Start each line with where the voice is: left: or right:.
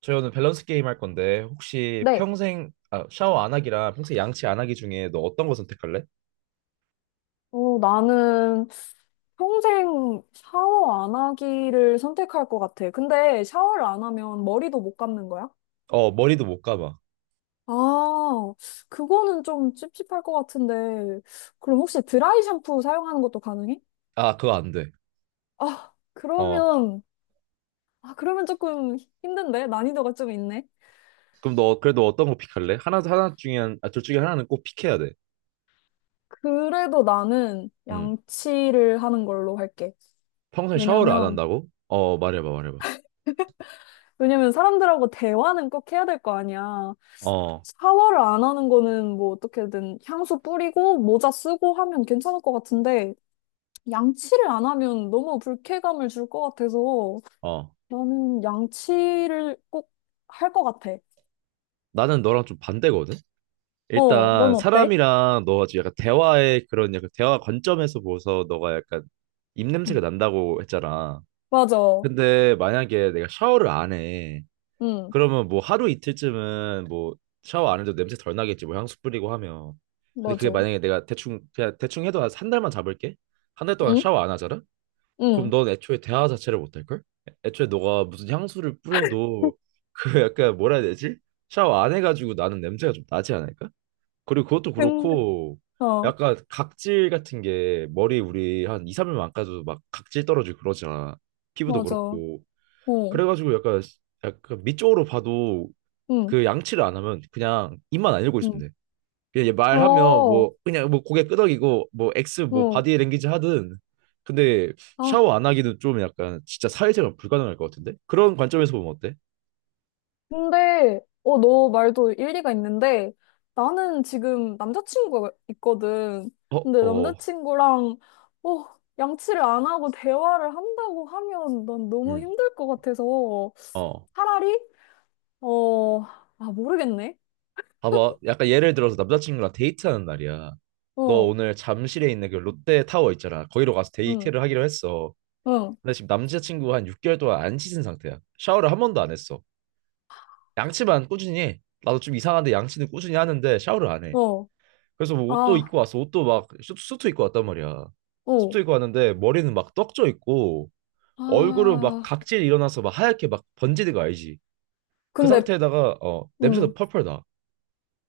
right: 저희 오늘 밸런스 게임 할 건데 혹시
left: 네.
right: 평생 샤워 안 하기랑 평생 양치 안 하기 중에 너 어떤 거 선택할래?
left: 어, 나는 평생 샤워 안 하기를 선택할 것 같아. 근데 샤워를 안 하면 머리도 못 감는 거야?
right: 어, 머리도 못 감아.
left: 아, 그거는 좀 찝찝할 것 같은데. 그럼 혹시 드라이 샴푸 사용하는 것도 가능해?
right: 아, 그거 안 돼.
left: 아,
right: 어,
left: 그러면, 아, 그러면 조금 힘든데? 난이도가 좀 있네.
right: 그럼 너 그래도 어떤 거 픽할래? 하나 하나 중에 한- 아, 둘 중에 하나는 꼭 픽해야 돼.
left: 그래도 나는
right: 음
left: 양치를 하는 걸로 할게.
right: 평생 샤워를 안
left: 왜냐면
right: 한다고? 어, 말해봐 말해봐.
left: 왜냐면 사람들하고 대화는 꼭 해야 될 거 아니야.
right: 어,
left: 샤워를 안 하는 거는 뭐 어떻게든 향수 뿌리고 모자 쓰고 하면 괜찮을 것 같은데 양치를 안 하면 너무 불쾌감을 줄 것 같아서
right: 어.
left: 나는 양치를 꼭 할 것 같아.
right: 나는 너랑 좀 반대거든.
left: 어,
right: 일단
left: 넌 어때?
right: 사람이랑 너 아주 약간 대화의 그런 약간 대화 관점에서 보고서 너가 약간 입냄새가
left: 응,
right: 난다고 했잖아.
left: 맞아.
right: 근데 만약에 내가 샤워를 안 해.
left: 응,
right: 그러면 뭐 하루 이틀쯤은 뭐 샤워 안 해도 냄새 덜 나겠지. 뭐 향수 뿌리고 하면. 근데 그게
left: 맞아.
right: 만약에 내가 대충 그냥 대충 해도 한한 달만 잡을게. 한 달 동안
left: 응?
right: 샤워 안 하잖아. 그럼
left: 응.
right: 넌 애초에 대화 자체를 못 할걸. 애초에 너가 무슨 향수를 뿌려도 그 약간 뭐라 해야 되지. 샤워 안 해가지고 나는 냄새가 좀 나지 않을까. 그리고 그것도
left: 근데,
right: 그렇고,
left: 어,
right: 약간 각질 같은 게 머리 우리 한 2, 3일만 안 까도 막 각질 떨어지고 그러잖아. 피부도
left: 맞아. 어,
right: 그렇고. 그래가지고 약간 밑쪽으로 봐도,
left: 응,
right: 그 양치를 안 하면 그냥 입만 안 열고
left: 응.
right: 있으면 돼. 그냥 얘 말하면
left: 어,
right: 뭐 그냥 뭐 고개 끄덕이고 뭐 X 뭐
left: 어.
right: 바디 랭귀지 하든. 근데 샤워
left: 아.
right: 안 하기는 좀 약간 진짜 사회생활 불가능할 것 같은데? 그런 관점에서 보면 어때?
left: 근데, 어, 너 말도 일리가 있는데, 나는 지금 남자친구가 있거든.
right: 어,
left: 근데
right: 어,
left: 남자친구랑, 어, 양치를 안 하고 대화를 한다고 하면 난 너무
right: 음,
left: 힘들 것 같아서,
right: 어.
left: 차라리, 어, 아, 모르겠네.
right: 봐봐. 약간 예를 들어서 남자친구랑 데이트하는 날이야. 너
left: 어,
right: 오늘 잠실에 있는 그 롯데타워 있잖아. 거기로 가서
left: 응,
right: 데이트를 하기로 했어.
left: 응,
right: 근데 지금 남자친구가 한 6개월 동안 안 씻은 상태야. 샤워를 한 번도 안 했어. 양치만 꾸준히 해. 나도 좀 이상한데 양치는 꾸준히 하는데 샤워를 안 해.
left: 어,
right: 그래서 뭐 옷도
left: 아,
right: 입고 왔어. 옷도 막 수트 입고 왔단 말이야.
left: 어,
right: 수트 입고 왔는데 머리는 막 떡져 있고 얼굴은 막
left: 아.
right: 각질 일어나서 막 하얗게 막 번지는 거 알지? 그
left: 근데,
right: 상태에다가 냄새도
left: 음,
right: 펄펄 나.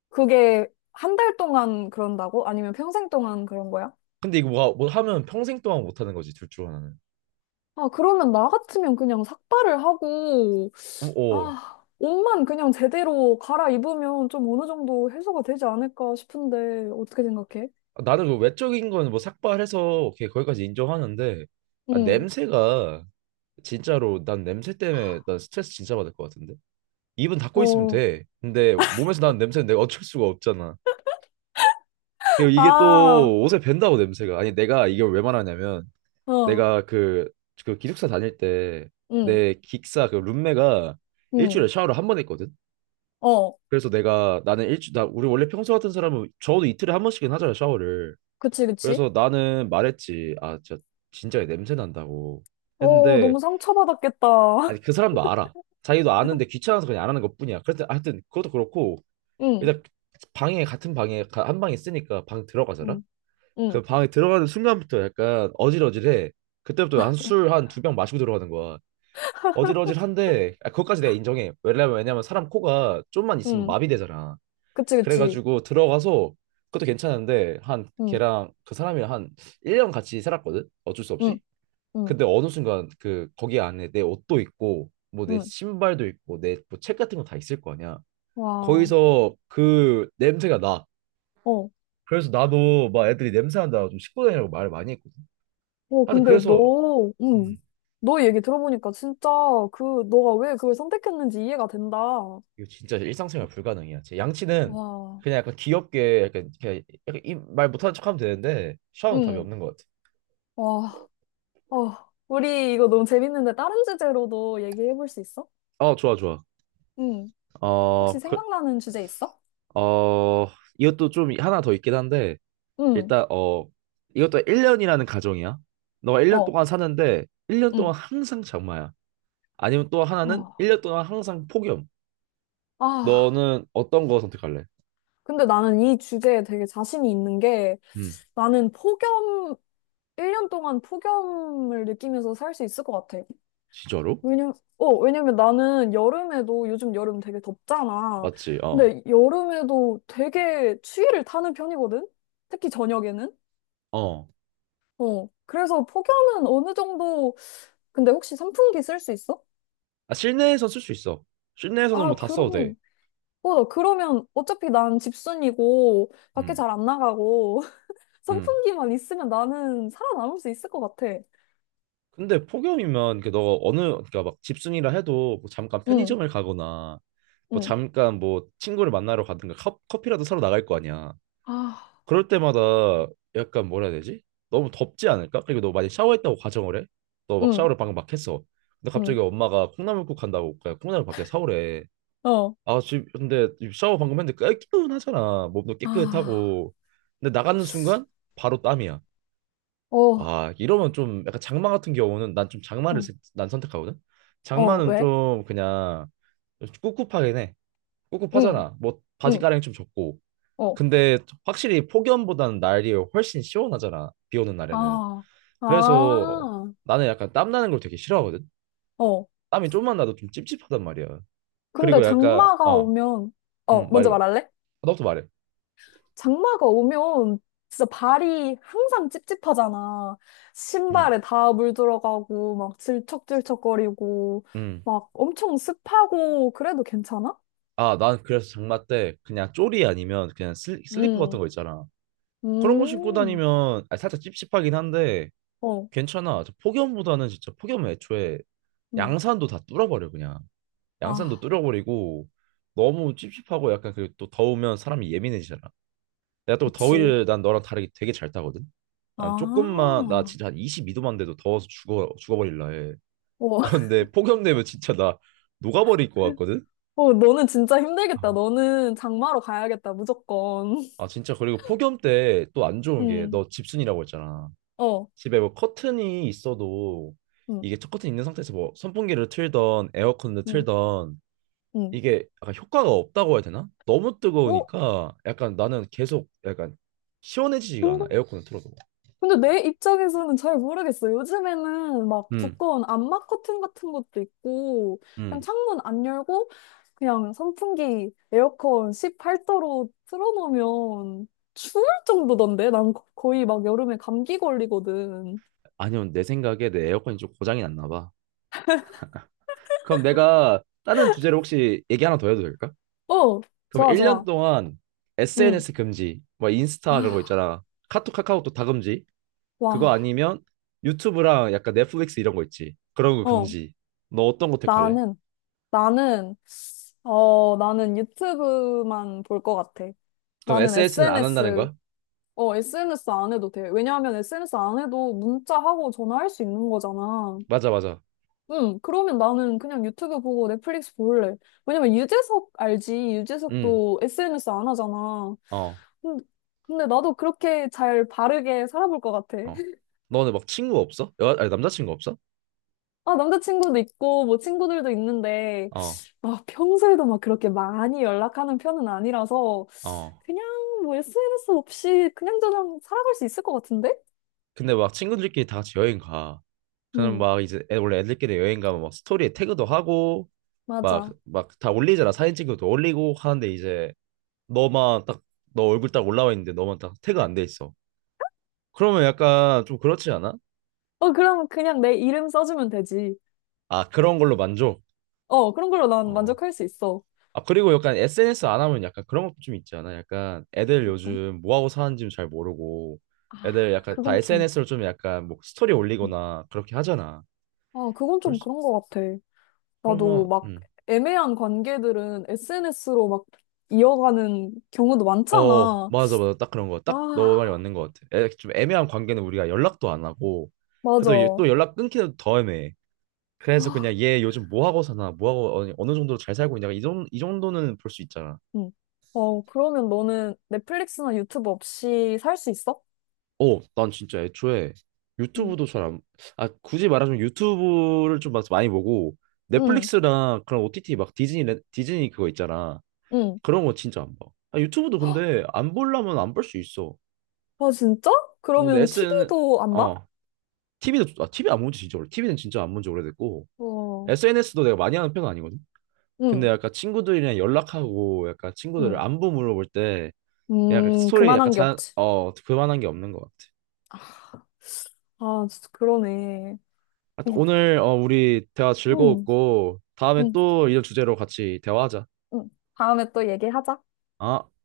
left: 그게 한 달 동안 그런다고? 아니면 평생 동안 그런 거야?
right: 근데 이거 뭐 하면 평생 동안 못 하는 거지 둘 중 하나는.
left: 아, 그러면 나 같으면 그냥 삭발을 하고,
right: 어, 어.
left: 아, 옷만 그냥 제대로 갈아입으면 좀 어느 정도 해소가 되지 않을까 싶은데, 어떻게 생각해?
right: 나는 그 외적인 건 뭐 삭발해서 걔 거기까지 인정하는데, 아,
left: 응.
right: 냄새가 진짜로 난 냄새 때문에 난 스트레스 진짜 받을 것 같은데. 입은 닫고 있으면
left: 어,
right: 돼. 근데 몸에서 나는 냄새는 내가 어쩔 수가 없잖아. 그리고 이게
left: 아,
right: 또 옷에 밴다고, 냄새가. 아니 내가 이걸 왜 말하냐면
left: 어,
right: 내가 그 기숙사 다닐 때
left: 응,
right: 내 기숙사 그 룸메가
left: 응,
right: 일주일에 샤워를 한 번 했거든.
left: 어,
right: 그래서 내가 나는 일주 나 우리 원래 평소 같은 사람은 적어도 이틀에 한 번씩은 하잖아, 샤워를.
left: 그치, 그치.
right: 그래서 나는 말했지. 아, 저 진짜 냄새 난다고
left: 어,
right: 했는데,
left: 너무 상처받았겠다.
right: 아니 그 사람도 알아. 자기도 아는데 귀찮아서 그냥 안 하는 것뿐이야. 그래서 하여튼 그것도 그렇고,
left: 응,
right: 일단 방에 같은 방에 가- 한 방에 쓰니까 방 들어가잖아.
left: 응, 응,
right: 그 방에 들어가는 순간부터 약간 어질어질해. 그때부터 한 술 한 두 병 마시고 들어가는 거야. 어질어질한데, 아, 그것까지 내가 인정해. 왜냐면 사람 코가 좀만 있으면
left: 응,
right: 마비되잖아.
left: 그치, 그치.
right: 그래가지고 들어가서 그것도 괜찮은데 한
left: 응,
right: 걔랑 그 사람이 한 1년 같이 살았거든, 어쩔 수
left: 응,
right: 없이.
left: 응,
right: 근데 어느 순간 그 거기 안에 내 옷도 있고 뭐 내
left: 응.
right: 신발도 있고 내 뭐 책 같은 거 다 있을 거 아니야.
left: 와,
right: 거기서 그 냄새가 나.
left: 어,
right: 그래서 나도 막 애들이 냄새 난다고 좀 씻고 다니라고 말을 많이 했거든.
left: 어,
right: 하여튼
left: 근데
right: 그래서
left: 너, 응,
right: 음.
left: 너 얘기 들어보니까 진짜 그, 너가 왜 그걸 선택했는지 이해가 된다.
right: 이거 진짜 일상생활 불가능이야. 제 양치는
left: 와,
right: 그냥 약간 귀엽게 약간 그냥 약간 이 말 못하는 척하면 되는데 샤워는 답이
left: 응.
right: 없는 것 같아.
left: 와. 어, 우리 이거 너무 재밌는데 다른 주제로도 얘기해 볼 수 있어?
right: 어, 좋아, 좋아.
left: 응. 혹시
right: 어, 그,
left: 생각나는 주제 있어?
right: 어, 이것도 좀 하나 더 있긴 한데,
left: 응.
right: 일단, 이것도 1년이라는 가정이야. 너가 1년
left: 어.
right: 동안 사는데, 1년
left: 응.
right: 동안 항상 장마야. 아니면 또 하나는
left: 어.
right: 1년 동안 항상 폭염.
left: 아,
right: 너는 어떤 거 선택할래?
left: 근데 나는 이 주제에 되게 자신이 있는 게
right: 음,
left: 나는 폭염, 1년 동안 폭염을 느끼면서 살 수 있을 것 같아.
right: 진짜로?
left: 왜냐면, 어, 왜냐면 나는 여름에도 요즘 여름 되게 덥잖아.
right: 맞지? 어.
left: 근데 여름에도 되게 추위를 타는 편이거든? 특히 저녁에는.
right: 어.
left: 어. 그래서 폭염은 어느 정도 근데 혹시 선풍기 쓸 수 있어?
right: 아, 실내에서 쓸 수 있어. 실내에서는
left: 아,
right: 뭐 다 써도 돼.
left: 그러면, 어, 나 그러면 어차피 난 집순이고, 밖에
right: 음.
left: 잘 안 나가고,
right: 음.
left: 선풍기만 있으면 나는 살아남을 수 있을 것 같아.
right: 근데 폭염이면 그너 어느 그러니까 막 집순이라 해도 뭐 잠깐
left: 응,
right: 편의점을 가거나 뭐
left: 응,
right: 잠깐 뭐 친구를 만나러 가든가 커피라도 사러 나갈 거 아니야.
left: 아,
right: 그럴 때마다 약간 뭐라 해야 되지? 너무 덥지 않을까? 그리고 너 많이 샤워했다고 가정을 해. 너 막
left: 응,
right: 샤워를 방금 막 했어. 근데
left: 응,
right: 갑자기 엄마가 콩나물국 한다고 그러니까 콩나물 밖에 사오래.
left: 어,
right: 아, 근데 샤워 방금 했는데 깨끗하잖아. 몸도
left: 아,
right: 깨끗하고. 근데 나가는 순간 바로 땀이야.
left: 어,
right: 와, 이러면 좀 약간 장마 같은 경우는 난 좀
left: 어,
right: 난 선택하거든.
left: 어,
right: 장마는
left: 왜?
right: 좀 그냥 꿉꿉하긴 해.
left: 응,
right: 꿉꿉하잖아. 뭐 바지
left: 응,
right: 가랑이 좀 젖고.
left: 어,
right: 근데 확실히 폭염보다는 날이 훨씬 시원하잖아, 비 오는 날에는.
left: 아. 아,
right: 그래서 나는 약간 땀 나는 걸 되게 싫어하거든.
left: 어.
right: 땀이 좀만 나도 좀 찝찝하단 말이야.
left: 근데
right: 그리고 약간,
left: 장마가 오면, 어, 먼저
right: 말해봐. 아,
left: 말할래?
right: 너부터 말해.
left: 장마가 오면 진짜 발이 항상 찝찝하잖아.
right: 음.
left: 신발에 다 물 들어가고, 막 질척질척거리고,
right: 음.
left: 막 엄청 습하고, 그래도 괜찮아?
right: 아, 난 그래서 장마 때 그냥 쪼리 아니면 그냥 슬리퍼 같은
left: 음,
right: 거 있잖아. 그런 거 신고
left: 음,
right: 다니면, 살짝 찝찝하긴 한데
left: 어,
right: 괜찮아. 저 폭염보다는 진짜, 폭염은 애초에
left: 음.
right: 양산도 다 뚫어버려 그냥. 양산도
left: 아,
right: 뚫어버리고 너무 찝찝하고 약간, 그리고 또 더우면 사람이 예민해지잖아. 내가 또
left: 그치.
right: 더위를 난 너랑 다르게 되게 잘 타거든.
left: 아,
right: 난 조금만 나
left: 어,
right: 진짜 한 22도만 돼도 더워서 죽어버릴라 해. 그런데 폭염 되면 진짜 나 녹아버릴 것 같거든.
left: 어, 너는 진짜 힘들겠다. 너는 장마로 가야겠다, 무조건.
right: 아 진짜, 그리고 폭염 때 또 안 좋은 게
left: 음,
right: 너 집순이라고 했잖아.
left: 어,
right: 집에 뭐 커튼이 있어도
left: 음,
right: 이게 첫 커튼 있는 상태에서 뭐 선풍기를 틀던 에어컨을
left: 음,
right: 틀던
left: 음.
right: 이게 약간 효과가 없다고 해야 되나? 너무
left: 어?
right: 뜨거우니까 약간 나는 계속 약간 시원해지지가
left: 근데
right: 않아, 에어컨을 틀어도.
left: 근데 내 입장에서는 잘 모르겠어요. 요즘에는 막
right: 음,
left: 두꺼운 암막 커튼 같은 것도 있고, 그냥
right: 음.
left: 창문 안 열고, 그냥 선풍기, 에어컨 18도로 틀어놓으면 추울 정도던데? 난 거의 막 여름에 감기 걸리거든.
right: 아니면 내 생각에 내 에어컨이 좀 고장이 났나 봐. 그럼 내가 다른 주제로 혹시 얘기 하나 더 해도 될까?
left: 어,
right: 그럼
left: 좋아,
right: 1년
left: 좋아.
right: 동안
left: 응.
right: SNS 금지, 뭐
left: 아,
right: 인스타 그런 거 있잖아. 카톡, 카카오톡 다 금지. 그거
left: 와.
right: 아니면 유튜브랑 약간 넷플릭스 이런 거 있지. 그런 거
left: 어,
right: 금지. 너 어떤 거 택할래?
left: 나는, 나는, 어, 나는 유튜브만 볼 것 같아.
right: 그럼
left: 나는
right: SNS는 안 한다는
left: SNS
right: 거야?
left: 어, SNS 안 해도 돼. 왜냐하면 SNS 안 해도 문자하고 전화할 수 있는 거잖아.
right: 맞아, 맞아.
left: 응, 그러면 나는 그냥 유튜브 보고 넷플릭스 볼래. 왜냐면 유재석 알지?
right: 응,
left: 유재석도 SNS 안 하잖아.
right: 어,
left: 근데, 근데 나도 그렇게 잘 바르게 살아볼 것 같아.
right: 어. 너는 막 친구 없어? 아니, 남자친구 없어?
left: 아, 남자친구도 있고, 뭐 친구들도 있는데,
right: 어,
left: 막 평소에도 막 그렇게 많이 연락하는 편은 아니라서,
right: 어.
left: 그냥 뭐 SNS 없이 그냥 저냥 살아갈 수 있을 것 같은데?
right: 근데 막 친구들끼리 다 같이 여행 가. 그럼
left: 응,
right: 막 이제 원래 애들끼리 여행 가면 막 스토리에 태그도 하고 막
left: 맞아.
right: 막 다 올리잖아. 사진 찍어도 올리고 하는데 이제 너만 딱 너 얼굴 딱 올라와 있는데 너만 딱 태그 안 돼 있어. 그러면 약간 좀 그렇지 않아?
left: 어, 그럼 그냥 내 이름 써주면 되지.
right: 아, 그런 걸로 만족.
left: 어, 그런 걸로 난
right: 어.
left: 만족할 수 있어.
right: 아, 그리고 약간 SNS 안 하면 약간 그런 것도 좀 있지 않아? 약간 애들
left: 어떤?
right: 요즘 뭐 하고 사는지 잘 모르고
left: 아,
right: 애들 약간 다
left: 그건 좀,
right: SNS로 좀 약간 뭐 스토리
left: 음.
right: 올리거나 그렇게 하잖아.
left: 아, 그건 좀
right: 벌써-
left: 그런 것 같아. 나도
right: 그러면
left: 막 애매한 관계들은 SNS로 막 이어가는 경우도
right: 어,
left: 많잖아.
right: 맞아 맞아 딱 그런 거. 딱 너 말이
left: 아,
right: 맞는 것 같아. 좀 애매한 관계는 우리가 연락도 안 하고 그래도
left: 맞아.
right: 얘또 연락 끊기도 더 애매해. 그래서
left: 아,
right: 그냥 얘 요즘 뭐 하고 사나 뭐 하고 어느 정도로 잘 살고 있냐, 이 정도는 볼 수 있잖아.
left: 응. 어, 그러면 너는 넷플릭스나 유튜브 없이 살 수 있어?
right: 어, 난 진짜 애초에
left: 응,
right: 유튜브도 잘 안, 아, 굳이 말하자면 유튜브를 좀 막 많이 보고
left: 응,
right: 넷플릭스랑 그런 OTT 막 디즈니, 디즈니 그거 있잖아.
left: 응.
right: 그런 거 진짜 안 봐. 아, 유튜브도 근데 안 보려면 안 볼 수 있어.
left: 아, 진짜?
right: 어, 근데
left: 그러면
right: SN,
left: TV도 안
right: 어,
left: 봐?
right: TV도, TV 안 본지 진짜 오래, TV는 진짜 안 본지 오래됐고,
left: 어,
right: SNS도 내가 많이 하는 편은 아니거든? 근데
left: 응,
right: 약간 친구들이랑 연락하고 약간 친구들을
left: 응.
right: 안부 물어볼 때 약간 스토리 약간
left: 그만한 게 없지.
right: 그만한 게 없는 것 같아.
left: 아, 진짜 그러네.
right: 하여튼
left: 어,
right: 오늘 우리 대화
left: 응,
right: 즐거웠고 다음에
left: 응,
right: 또 이런 주제로 같이 대화하자.
left: 응. 다음에 또 얘기하자.
right: 아